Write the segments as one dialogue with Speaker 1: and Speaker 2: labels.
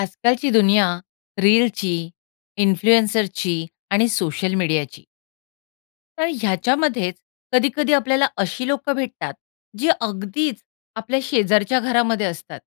Speaker 1: आजकालची दुनिया रीलची, इन्फ्लुएन्सरची आणि सोशल मीडियाची. तर ह्याच्यामध्येच कधी-कधी आपल्याला अशी लोकं भेटतात, जे अगदीच आपल्या शेजारच्या घरामध्ये असतात.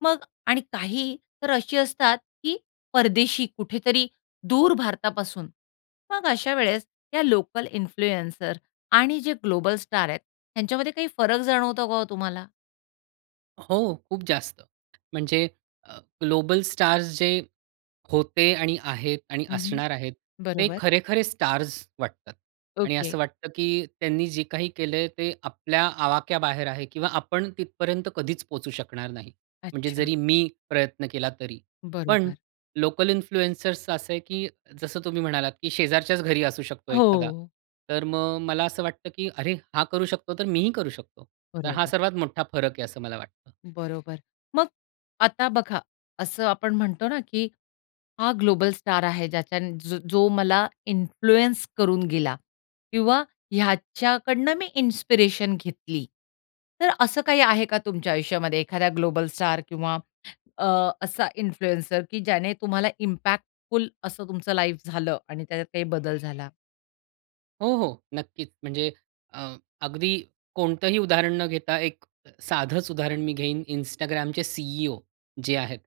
Speaker 1: मग आणि काही तर अशी असतात, की परदेशी कुठेतरी दूर भारतापासून. मग अशा वेळेस या लोकल इन्फ्लुएन्सर आणि जे ग्लोबल स्टार आहेत, ह्यांच्यामध्ये काही फरक जाणवतो का हो तुम्हाला?
Speaker 2: हो, खूप जास्त. म्हणजे अ, ग्लोबल स्टार्स जे होते आणि आहेत आणि
Speaker 1: हं, हं.
Speaker 2: असणार आहेत, ते
Speaker 1: बरोबर.
Speaker 2: खरे-खरे स्टार्स वाटतात. आणि
Speaker 1: ओके.
Speaker 2: असं वाटतं, की त्यांनी जे काही केलंय, ते आपल्या आवाक्या बाहेर आहे, किंवा आपण तिथपर्यंत कधीच पोहोचू शकणार नाही. म्हणजे
Speaker 1: अच्छा.
Speaker 2: जरी मी प्रयत्न केला, तरी. पण
Speaker 1: बरोबर.
Speaker 2: लोकल इन्फ्लुएन्सर्सचं असं आहे, की जसं तुम्ही म्हणालात, की शेजारच्याच घरी असू शकतो एखादा,
Speaker 1: हो.
Speaker 2: तर मग मला असं वाटतं, की अरे! हा करू शकतो, तर मीही करू शकतो. तर हा
Speaker 1: बरोबर.
Speaker 2: सर्वात मोठा फरक आहे, असं मला वाटतं.
Speaker 1: बरोबर. मग आता बघा, असं आपण म्हणतो ना, की हा ग्लोबल स्टार आहे, ज्याच्यान ज जो मला इन्फ्लुअन्स करून गेला, किंवा ह्याच्याकडनं मी इन्स्पिरेशन घेतली. तर असं काही आहे का तुमच्या आयुष्यामध्ये एखाद्या ग्लोबल स्टार किंवा अ, असा इन्फ्लुएन्सर, की ज्याने तुम्हाला इम्पॅक्टफुल असं तुमचं लाईफ झालं आणि त्याच्यात काही बदल झाला?
Speaker 2: हो, हो. नक्कीच. म्हणजे अ, अगदी कोणतंही उदाहरण न घेता एक अ, साधंच उदाहरण मी घेईन, Instagramचे C-E-O, जे आहेत,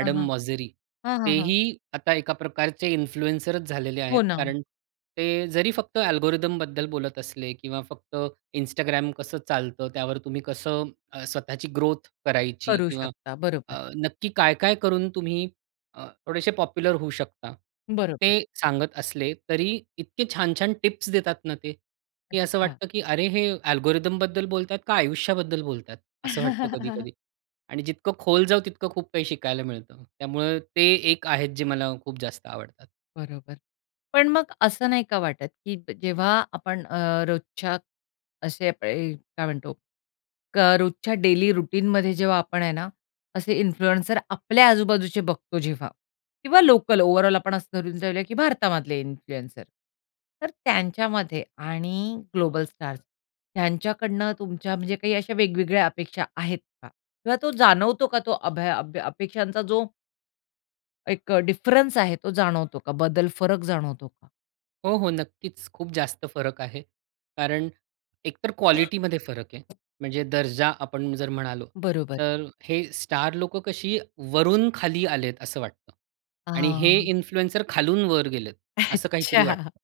Speaker 1: हां, हां.
Speaker 2: मोसेरी.
Speaker 1: हां, हां, हां.
Speaker 2: तेही आता एका प्रकारचे इन्फ्लुएन्सरचं झालेले
Speaker 1: हो
Speaker 2: आहेत.
Speaker 1: ना.
Speaker 2: कारण ते जरी फक्त अल्गोरिथमबद्दल बोलत असले किंवा फक्त Instagram कसं चालतं. त्यावर तुम्ही कसं अ, स्वतःची ग्रोथ करायची
Speaker 1: करू
Speaker 2: किंवा
Speaker 1: शकता, बरोबर.
Speaker 2: अ, नक्की काय, काय करून तुम्ही अ, थोडेसे पॉप्युलर होऊ शकता.
Speaker 1: बरोबर.
Speaker 2: ते सांगत असले तरी इतके छान-छान टिप्स देतात ना ते, की असं
Speaker 1: अच्छा.
Speaker 2: वाटतं की अरे हे अल्गोरिथमबद्दल बोलतात का आयुष्याबद्दल बोलतात. असं वाटतं कधी-कधी. आणि जितकं खोल जाऊ तितकं खूप काही शिकायला मिळतं. त्यामुळे ते एक आहे, जे मला खूप जास्त आवडतात.
Speaker 1: बरोबर. पण मग असं नाही का वाटत, की प जेव्हा आपण अ, रोजच्या असे अ प य काय म्हणतो, क रोजच्या डेली रूटीनमध्ये जेव्हा आपण आहे ना, असे इन्फ्लुएन्सर आपल्या आजूबाजूचे बघतो जेव्हा किंवा लोकल ओव्हरऑल आपण असं धरून जाऊ, की भारतामधले इन्फ्लुएन्सर. तर त्यांच्यामध्ये आणि ग्लोबल स्टार्स त्यांच्याकडनं तुमच्या म्हणजे काही अशा वेगवेगळ्या अपेक्षा आहेत का? किंवा तो जाणवतो का तो अभय अभ अपेक्षांचा जो. एक अ, डिफरन्स आहे तो जाणवतो का बदल, फरक जाणवतो का?
Speaker 2: हो, हो, नक्कीच. खूप जास्त फरक आहे. कारण एकतर क्वालिटीमध्ये फरक आहे. म्हणजे दर्जा आपण जर म्हणालो,
Speaker 1: बरोबर.
Speaker 2: तर हे स्टार लोकं कशी वरून खाली आलेत असं वाटतं आणि हे
Speaker 1: हां.
Speaker 2: इन्फ्लुएन्सर खालून वर गेलेत असं काहीतरी
Speaker 1: अच्छा.
Speaker 2: वाटतं.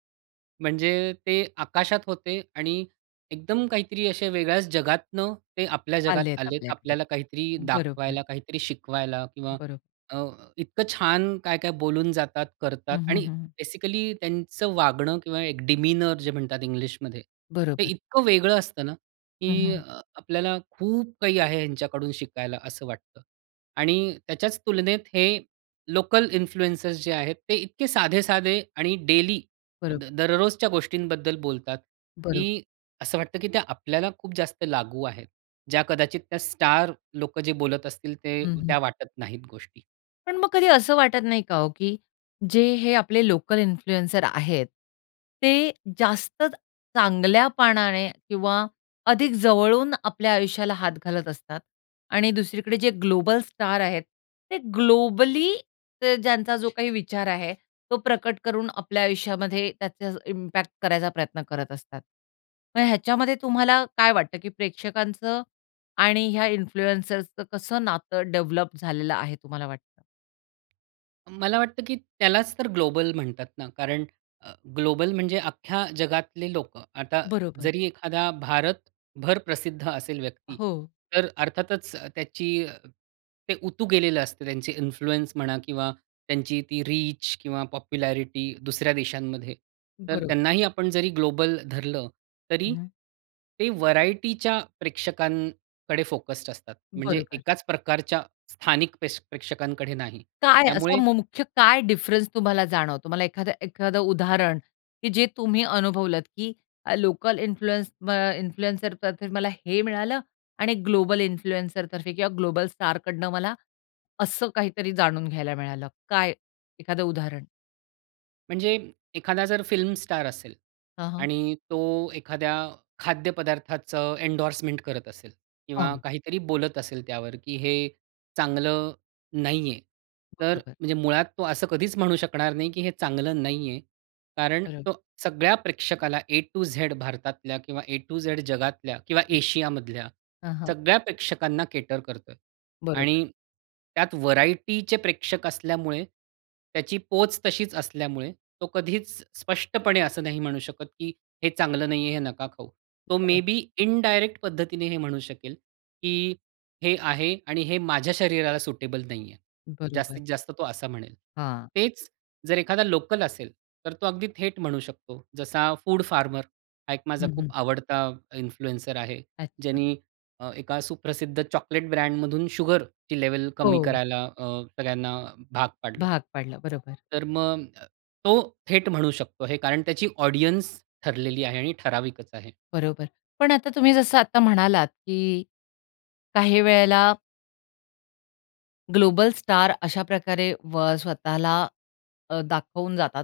Speaker 2: म्हणजे ते आकाशात होते आणि एकदम काहीतरी असे वेगळ्याच जगातनं ते आपल्या जगात
Speaker 1: आलेत
Speaker 2: आलेत.
Speaker 1: आपल्याकडे,
Speaker 2: आपल्याला काहीतरी
Speaker 1: बरोबर.
Speaker 2: दाखवायला काहीतरी शिकवायला किंवा
Speaker 1: बरोबर.
Speaker 2: अ, इतकं छान काय-काय बोलून जातात, करतात
Speaker 1: हं, हं,
Speaker 2: आणि
Speaker 1: हं.
Speaker 2: बेसिकली त्यांचं वागणं किंवा एक डिमीनर जे म्हणतात इंग्लिशमध्ये. ते
Speaker 1: बरोबर.
Speaker 2: इतकं वेगळं असतं ना,
Speaker 1: हं,
Speaker 2: की अ,
Speaker 1: हं.
Speaker 2: आपल्याला खूप काही आहे ह्यांच्याकडून शिकायला असं वाटतं आणि त्याच्याच तुलनेत हे लोकल इन्फ्लुएंसर्स जे आहेत, ते इतके साधे-साधे आणि डेली द
Speaker 1: बरोबर.
Speaker 2: दररोजच्या गोष्टींबद्दल बोलतात,
Speaker 1: बरोबर.
Speaker 2: की असं वाटतं की त्या आपल्याला खूप जास्त लागू आहेत. ज्या कदाचित त्या स्टार लोकं जे बोलत असतील ते
Speaker 1: हं, हं.
Speaker 2: त्या वाटत नाहीत गोष्टी.
Speaker 1: पण मग कधी असं वाटत नाही का हो? की जे हे आपले लोकल इन्फ्लुअन्सर्स आहेत, ते जास्त चांगल्यापणाने किंवा अधिक जवळून आपल्या आयुष्याला हात घालत असतात आणि दुसरीकडे जे ग्लोबल स्टार आहेत ते ग्लोबली ते ज्यांचा जो काही विचार आहे, तो प्रकट करून आपल्या आयुष्यामध्ये त्याचा इम्पॅक्ट करायचा प्रयत्न करत असतात. मग ह्याच्यामध्ये तुम्हाला काय वाटतं की प्रेक्षकांचं आणि ह्या इन्फ्लुअन्सर्सचं कसं नातं डेव्हलप झालेलं आहे तुम्हाला वाटतं?
Speaker 2: मला वाटतं की त्यालाच तर ग्लोबल म्हणतात ना कारण अ, ग्लोबल म्हणजे अख्ख्या जगातले लोकं. आता
Speaker 1: बरोबर.
Speaker 2: जरी एखादा भारतभर प्रसिद्ध असेल व्यक्ती,
Speaker 1: हो.
Speaker 2: तर अर्थातच त्याची ते उतू गेलेलं असतं, त्यांची इन्फ्लुअन्स म्हणा किंवा त्यांची ती रीच किंवा पॉप्युलॅरिटी दुसऱ्या देशांमध्ये. तर
Speaker 1: बरोबर.
Speaker 2: त्यांनाही आपण जरी ग्लोबल धरलं, तरी
Speaker 1: हं.
Speaker 2: ते व्हरायटीच्या प्रेक्षकांकडे फोकस्ड असतात. म्हणजे
Speaker 1: बरोबर.
Speaker 2: एकाच प्रकारच्या स्थानिक प्रेश प्रेक्षकांकडे नाही.
Speaker 1: काय असा
Speaker 2: त्यामुळे
Speaker 1: म मुख्य काय डिफरन्स तुम्हाला जाणवतो? मला एखाद एखादं उदाहरण की जे तुम्ही अनुभवलंत की अ, लोकल इन्फ्लुअन्स अ, इन्फ्लुएन्सर तर्फे मला हे मिळालं आणि ग्लोबल इन्फ्लुएन्सर तर्फे किंवा ग्लोबल स्टारकडनं मला असं काहीतरी जाणून घ्यायला मिळालं. काय एखादं उदाहरण?
Speaker 2: म्हणजे एखादा जर फिल्म स्टार असेल
Speaker 1: हां, हां.
Speaker 2: आणि तो एखाद्या खाद्य पदार्थाचं एंडोर्समेंट करत असेल किंवा
Speaker 1: हं.
Speaker 2: काहीतरी बोलत असेल त्यावर, की हे चांगलं नाही आहे. तर
Speaker 1: बरोबर.
Speaker 2: म्हणजे मुळात तो असं कधीच म्हणू शकणार नाही की हे चांगलं नाही आहे. कारण
Speaker 1: बरोबर.
Speaker 2: तो सगळ्या प्रेक्षकाला ए टू झेड भारतातल्या किंवा ए टू झेड जगातल्या किंवा एशिया मधल्या,
Speaker 1: हं, हं.
Speaker 2: सगळ्या प्रेक्षकांना केटर करतोय.
Speaker 1: बरोबर.
Speaker 2: आणि त्यात व्हरायटीचे प्रेक्षक असल्यामुळे, त्याची पोच तशीच असल्यामुळे, तो कधीच स्पष्टपणे असं नाही म्हणू शकत, की हे चांगलं नाही आहे, हे नका खाऊ. तो
Speaker 1: बरोबर.
Speaker 2: मेबी इनडायरेक्ट पद्धतीने हे म्हणू शकेल की हे आहे आणि हे माझ्या शरीराला सुटेबल नाही आहे.
Speaker 1: बरोबर.
Speaker 2: जास्तीत जास्त तो असा म्हणेल.
Speaker 1: हां.
Speaker 2: तेच जर एखादा लोकल असेल, तर तो अगदी थेट म्हणू शकतो. जसा फूड फार्मर हा एक माझा
Speaker 1: हं, हं.
Speaker 2: खूप आवडता इन्फ्लुएन्सर आहे,
Speaker 1: अच्छा.
Speaker 2: ज्यानी अ, एका सुप्रसिद्ध चॉकलेट ब्रँडमधून शुगरची लेव्हल कमी
Speaker 1: हो.
Speaker 2: करायला अ, सगळ्यांना भाग पाडलं.
Speaker 1: भाग पाडलं, बरोबर.
Speaker 2: तर मग अ, तो थेट म्हणू शकतो हे. कारण त्याची ऑडियन्स ठरलेली आहे आणि ठराविकच आहे.
Speaker 1: बरोबर. पण आता तुम्ही जसं आता म्हणालात की काही वेळेला ग्लोबल स्टार अशा प्रकारे व स्वतःला अ, दाखवून जातात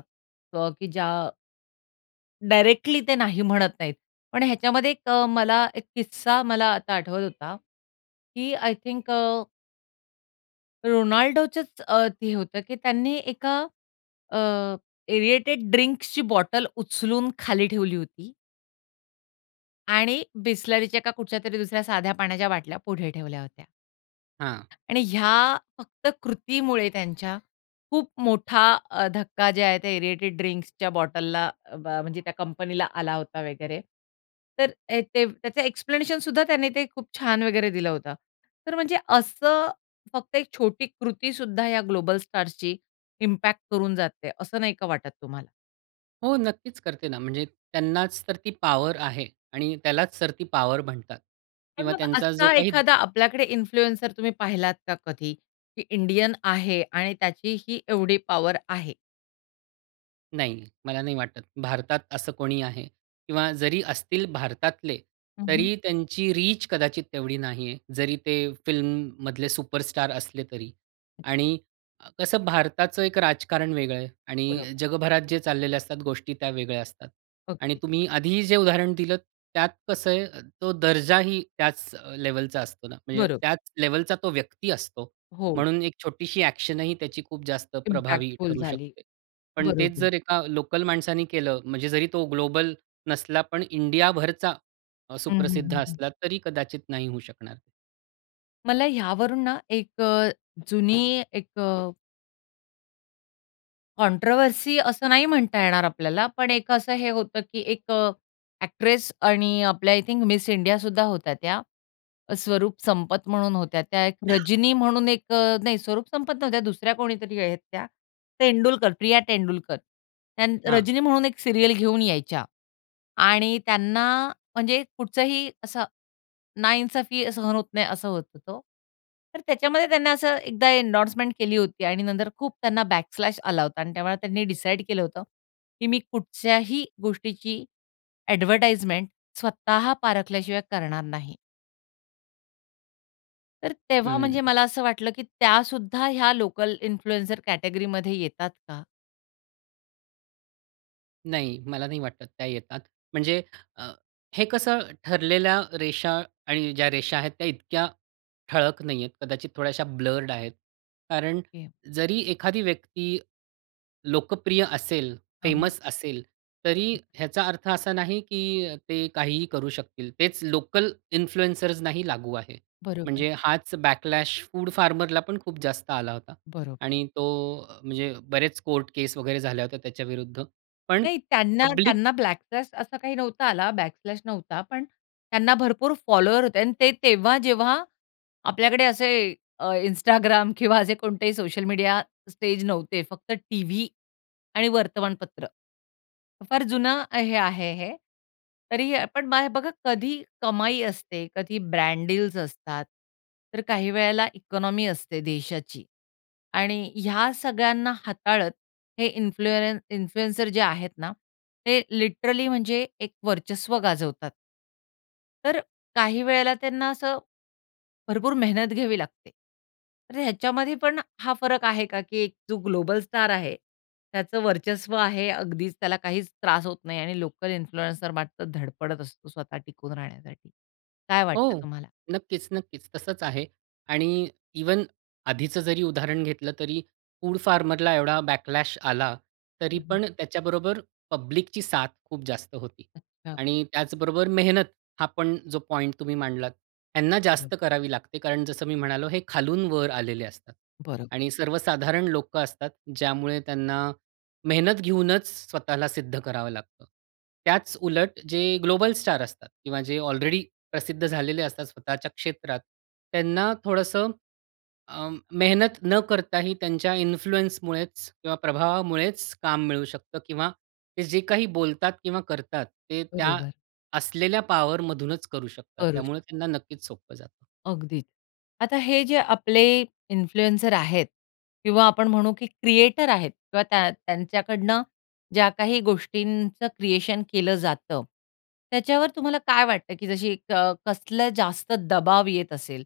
Speaker 1: क की ज्या डायरेक्टली ते नाही म्हणत नाहीत. पण ह्याच्यामध्ये एक अ, मला एक किस्सा मला आता आठवत होता, की आय थिंक अ रोनाल्डोचच अ, ते होतं की त्यांनी एका अ, एअरेटेड ड्रिंक्सची बॉटल उचलून खाली ठेवली होती. आणि बिसलरीच्या का कुठच्यातरी दुसऱ्या साध्या पाण्याच्या बाटल्या पुढे ठेवल्या होत्या.
Speaker 2: हां.
Speaker 1: आणि ह्या फक्त कृतीमुळे त्यांच्या, खूप मोठा अ, धक्का जे आहे त्या एअरेटेड ड्रिंक्सच्या बॉटलला अ, बा म्हणजे त्या कंपनीला आला होता वगैरे. तर अ, ते त्याचं एक्सप्लेनेशन सुद्धा त्याने ते खूप छान वगैरे दिलं होतं. तर म्हणजे असं फक्त एक छोटी कृती सुद्धा या ग्लोबल स्टार्सची इम्पॅक्ट करून जाते असं नाही का वाटत तुम्हाला?
Speaker 2: हो, नक्कीच करते ना, म्हणजे त्यांनाच तर ती पॉवर आहे आणि त्यालाच तर ती पॉवर म्हणतात.
Speaker 1: पण
Speaker 2: किंवा
Speaker 1: मग
Speaker 2: त्यांचा जो
Speaker 1: असा
Speaker 2: काही
Speaker 1: एखादा आपल्याकडे इन्फ्लुएन्सर तुम्ही पाहिलात का कधी? की इंडियन आहे आणि त्याची ही एवढी पॉवर आहे.
Speaker 2: नाही मला नाही वाटत. भारतात असं कोणीही आहे. किंवा जरी असतील भारतातले
Speaker 1: हं, हं.
Speaker 2: तरी त्यांची रीच कदाचित तेवढी नाही आहे. जरी ते फिल्ममधले सुपरस्टार असले तरी आणि अ, कसं भारताचं एक राजकारण वेगळं आहे आणि
Speaker 1: बरोबर.
Speaker 2: जगभरात जे चाललेले असतात गोष्टी त्या वेगळ्या असतात आणि
Speaker 1: ओके.
Speaker 2: तुम्ही आधी जे उदाहरण दिलं त्यात कसं आहे, तो दर्जाही त्याच लेव्हलचा असतो ना. म्हणजे
Speaker 1: बरोबर.
Speaker 2: त्याच लेव्हलचा तो व्यक्ती असतो.
Speaker 1: हो.
Speaker 2: म्हणून एक छोटीशी एक्शन ही त्याची खूप जास्त प्रभावी
Speaker 1: इम्पॅक्टफुल
Speaker 2: ठरू
Speaker 1: झाली,
Speaker 2: शकते. पण तेच
Speaker 1: बरोबर.
Speaker 2: जर एका लोकल माणसाने केलं म्हणजे जरी तो ग्लोबल नसला पण इंडियाभरचा
Speaker 1: हं, हं,
Speaker 2: सुप्रसिद्ध
Speaker 1: हं, हं.
Speaker 2: असला तरी कदाचित नाही होऊ शकणार.
Speaker 1: मला ह्यावरून ना एक अ, जुनी एक अ कॉन्ट्रोव्हर्सी असं नाही म्हणता येणार आपल्याला. पण एक असं हे होतं, की एक अ, एक्ट्रेस आणि आपल्या आय थिंक मिस इंडिया सुद्धा होत्या त्या, स्वरूप संपत म्हणून होत्या त्या. एक रजनी म्हणून एक अ नाही, स्वरूप संपत नव्हत्या दुसऱ्या कोणीतरी आहेत त्या. तेंडुलकर, प्रिया तेंडुलकर. त्यान
Speaker 2: हां.
Speaker 1: रजनी म्हणून एक सीरियल घेऊन यायच्या आणि त्यांना म्हणजे कुठचाही असं नाइंसाफ़ी सहन होत नाही, असं होत तो. तर त्याच्यामध्ये त्यांनी असं एकदा एंडोर्समेंट केली होती आणि नंतर खूप त्यांना बॅक स्लॅश आला होता आणि त्यामुळे त्यांनी डिसाईड केलं होतं की मी कुठच्याही गोष्टीची एडव्हर्टाइजमेंट स्वतः पारखल्याशिवाय करणार नाही. तर तेव्हा म्हणजे
Speaker 2: हं.
Speaker 1: मला असं वाटलं की त्या सुद्धा ह्या लोकल इन्फ्लुएन्झर कॅटेगरीमध्ये येतात का?
Speaker 2: नाही मला नाही वाटत त्या येतात. म्हणजे अ, हे कसं ठरलेल्या रेषा आणि ज्या रेषा आहेत त्या इतक्या ठळक नाहीयेत. कदाचित थोड्याश्या ब्लर्ड आहेत. कारण
Speaker 1: ओके.
Speaker 2: जरी एखादी व्यक्ती लोकप्रिय असेल,
Speaker 1: हां, हां.
Speaker 2: फेमस असेल, तरी ह्याचा अर्थ असा नाही की ते काहीही करू शकतील. तेच लोकल इन्फ्लुएंसर्सनाही लागू आहे.
Speaker 1: बरोबर.
Speaker 2: म्हणजे हाच बॅकलॅश फूड फार्मरला पण खूप जास्त आला होता
Speaker 1: बरोबर.
Speaker 2: आणि तो अ, म्हणजे बरेच कोर्ट केस वगैरे झाल्या होत्या त्याच्याविरुद्ध पण
Speaker 1: नाही त्यांना
Speaker 2: पब्लिक
Speaker 1: त्यांना बॅकलॅश असा काही नव्हता आला, बॅकलॅश नव्हता. पण त्यांना भरपूर फॉलोवर होते आणि ते तेव्हा जेव्हा आपल्याकडे असे अ, Instagram किंवा असे कोणतेही सोशल मीडिया स्टेज नव्हते. फक्त टीव्ही आणि वर्तमानपत्र. फार जुनं आहे आहे हे. तरी आपण बाय बघा कधी कमाई असते कधी ब्रँड डील्स असतात तर काही वेळेला इकॉनॉमी असते देशाची आणि ह्या सगळ्यांना हाताळत हे इन्फ्लू इन्फ्लुएन्सर जे आहेत ना, ते लिटरली म्हणजे एक वर्चस्व गाजवतात. तर काही वेळेला त्यांना असं, भरपूर मेहनत घ्यावी लागते. तर ह्याच्यामध्ये पण हा फरक आहे का, की एक जो ग्लोबल स्टार आहे, त्याचं वर्चस्व आहे अगदीच, त्याला काहीच त्रास होत नाही आणि लोकल इन्फ्लुएन्सर मात्र धडपडत असतो स्वतः टिकून राहण्यासाठी. काय वाटतं
Speaker 2: हो.
Speaker 1: तुम्हाला?
Speaker 2: नक्कीच, नक्कीच. तसंच आहे आणि इव्हन आधीचं जरी उदाहरण घेतलं तरी फूड फार्मरला एवढा बॅकलॅश आला, तरी
Speaker 1: हं, हं.
Speaker 2: पण त्याच्याबरोबर पब्लिकची साथ खूप जास्त होती.
Speaker 1: अच्छा.
Speaker 2: आणि त्याचबरोबर मेहनत हा पण जो पॉइंट तुम्ही मांडलात, त्यांना
Speaker 1: बरं.
Speaker 2: जास्त करावी लागते, कारण जसं मी म्हणालो, हे खालून वर आलेले असतात.
Speaker 1: बरं.
Speaker 2: आणि सर्वसाधारण लोकं असतात, ज्यामुळे त्यांना मेहनत घेऊनच स्वतःला सिद्ध करावं लागतं. त्याच उलट जे ग्लोबल स्टार असतात किंवा जे अलरेडी प्रसिद्ध झालेले असतात स्वतःच्या क्षेत्रात, त्यांना थोडंसं अं, मेहनत न करताही त्यांच्या इन्फ्लुअन्समुळेचं किंवा प्रभावामुळेचं काम मिळू शकतं किंवा ते जे काही बोलतात किंवा करतात, ते त्या
Speaker 1: बरोबर.
Speaker 2: असलेल्या पावरमधूनचं करू शकतात.
Speaker 1: करू
Speaker 2: त्यामुळे
Speaker 1: शकतो.
Speaker 2: त्यांना नक्कीच सोपं जातं.
Speaker 1: अगदीच. आता हे जे आपले इन्फ्लुएन्सर आहेत किंवा आपण म्हणू, की क्रिएटर आहेत किंवा त्या त्यांच्याकडनं ज्या काही गोष्टींचं क्रिएशन केलं जातं, त्याच्यावर तुम्हाला काय वाटतं, की जशी एक कसलं जास्त दबाव येत असेल?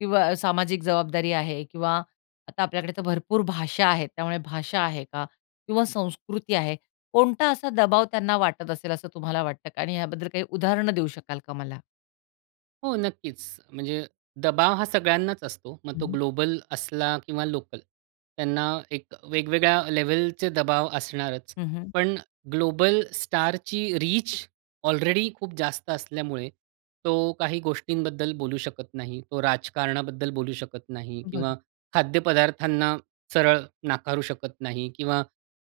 Speaker 1: किंवा सामाजिक जबाबदारी आहे किंवा आता आपल्याकडे तर भरपूर भाषा आहेत. त्यामुळे भाषा आहे का? किंवा संस्कृती आहे. कोणता असा दबाव त्यांना वाटत असेल असं तुम्हाला वाटतं का? आणि याबद्दल काही उदाहरण देऊ शकाल का मला?
Speaker 2: हो, नक्कीच म्हणजे दबाव हा सगळ्यांनाच असतो. मग
Speaker 1: हं,
Speaker 2: तो
Speaker 1: हं.
Speaker 2: ग्लोबल असला किंवा लोकल. त्यांना एक वेगवेगळ्या लेव्हलचे दबाव असणारच.
Speaker 1: हं, हं.
Speaker 2: पण ग्लोबल स्टारची रीच ऑलरेडी खूप जास्त असल्यामुळे तो काही गोष्टींबद्दल बोलू शकत नाही. तो राजकारणाबद्दल बोलू शकत नाही
Speaker 1: बरोबर.
Speaker 2: किंवा खाद्यपदार्थांना सरळ नाकारू शकत नाही किंवा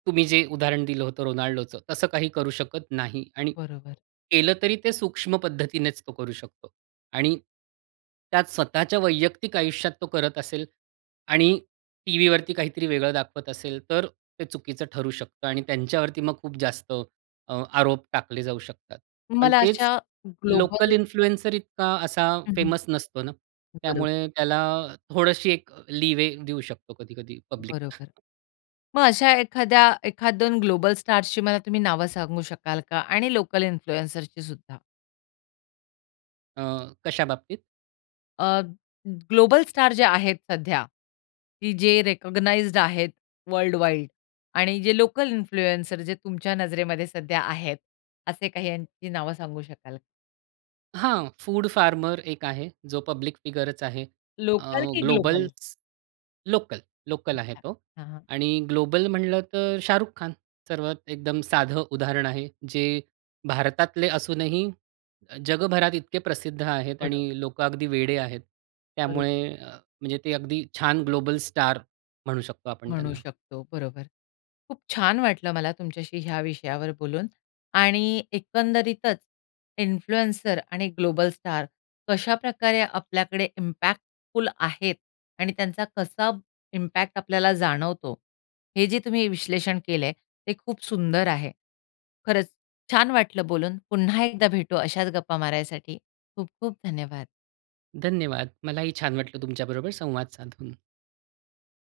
Speaker 2: तुम्ही जे उदाहरण दिलं होतं, रोनाल्डोचं, तसं काही करू शकत नाही. आणि
Speaker 1: बरोबर.
Speaker 2: केलं तरी ते सूक्ष्म पद्धतीनेच तो करू शकतो. आणि त्यात स्वतःच्या वैयक्तिक आयुष्यात तो करत असेल, आणि टीव्हीवरती काहीतरी वेगळं दाखवत असेल, तर ते चुकीचं ठरू शकतं आणि त्यांच्यावरती मग खूप जास्त अ, आरोप टाकले जाऊ शकतात. पण
Speaker 1: मला
Speaker 2: तेच
Speaker 1: अशा
Speaker 2: लोकल
Speaker 1: ग्लोबल.
Speaker 2: इन्फ्लुएन्सर इतका असा
Speaker 1: हं, हं.
Speaker 2: फेमस नसतो ना.
Speaker 1: बरोबर.
Speaker 2: त्यामुळे त्याला थोडशी एक लीवे देऊ शकतो, कधी कधी पब्लिक.
Speaker 1: बरोबर. मग अशा एखाद्या एखाद-दोन ग्लोबल स्टार्सची मला तुम्ही नावं सांगू शकाल का आणि लोकल इन्फ्लुएन्सरची सुद्धा?
Speaker 2: अ, कशा बाबतीत?
Speaker 1: अ, ग ग्लोबल स्टार जे आहेत सध्या, की जे रेकग्नाइज्ड आहेत वर्ल्ड वाईड आणि जे लोकल इन्फ्लुएन्सर जे तुमच्या नजरेमध्ये सध्या आहेत, असे काही यांची नावं सांगू शकाल?
Speaker 2: हां, फूड फार्मर एक आहे जो पब्लिक फिगरच आहे. अ,
Speaker 1: लोकल की ग्लोबल?
Speaker 2: ग्लोबल्स लोकल, लोकल आहे
Speaker 1: अच्छा,
Speaker 2: तो
Speaker 1: हां, हां
Speaker 2: आणि ग्लोबल म्हटलं तर शाहरुख खान सर्वात एकदम साधं उदाहरण आहे. जे भारतातले असूनही अ, जगभरात इतके प्रसिद्ध आहेत आणि
Speaker 1: बरोबर.
Speaker 2: लोकं अगदी वेडे आहेत.
Speaker 1: बरो
Speaker 2: त्यामुळे म्हणजे ते अगदी छान ग्लोबल स्टार म्हणू शकतो आपण
Speaker 1: म्हणू
Speaker 2: त्यांना.
Speaker 1: शकतो, बरोबर. खूप छान वाटलं मला तुमच्याशी ह्या विषयावर बोलून आणि एकंदरीतच इन्फ्लुएन्सर आणि ग्लोबल स्टार कशाप्रकारे आपल्याकडे इम्पॅक्टफुल आहेत आणि त्यांचा कसा इम्पॅक्ट आपल्याला जाणवतो, हे जे तुम्ही विश्लेषण केलंय ते खूप सुंदर आहे. खरंच छान वाटलं बोलून. पुन्हा एकदा भेटू अशाच गप्पा मारायसाठी. खूप-खूप धन्यवाद.
Speaker 2: धन्यवाद! मलाही छान वाटलं तुमच्याबरोबर संवाद साधून.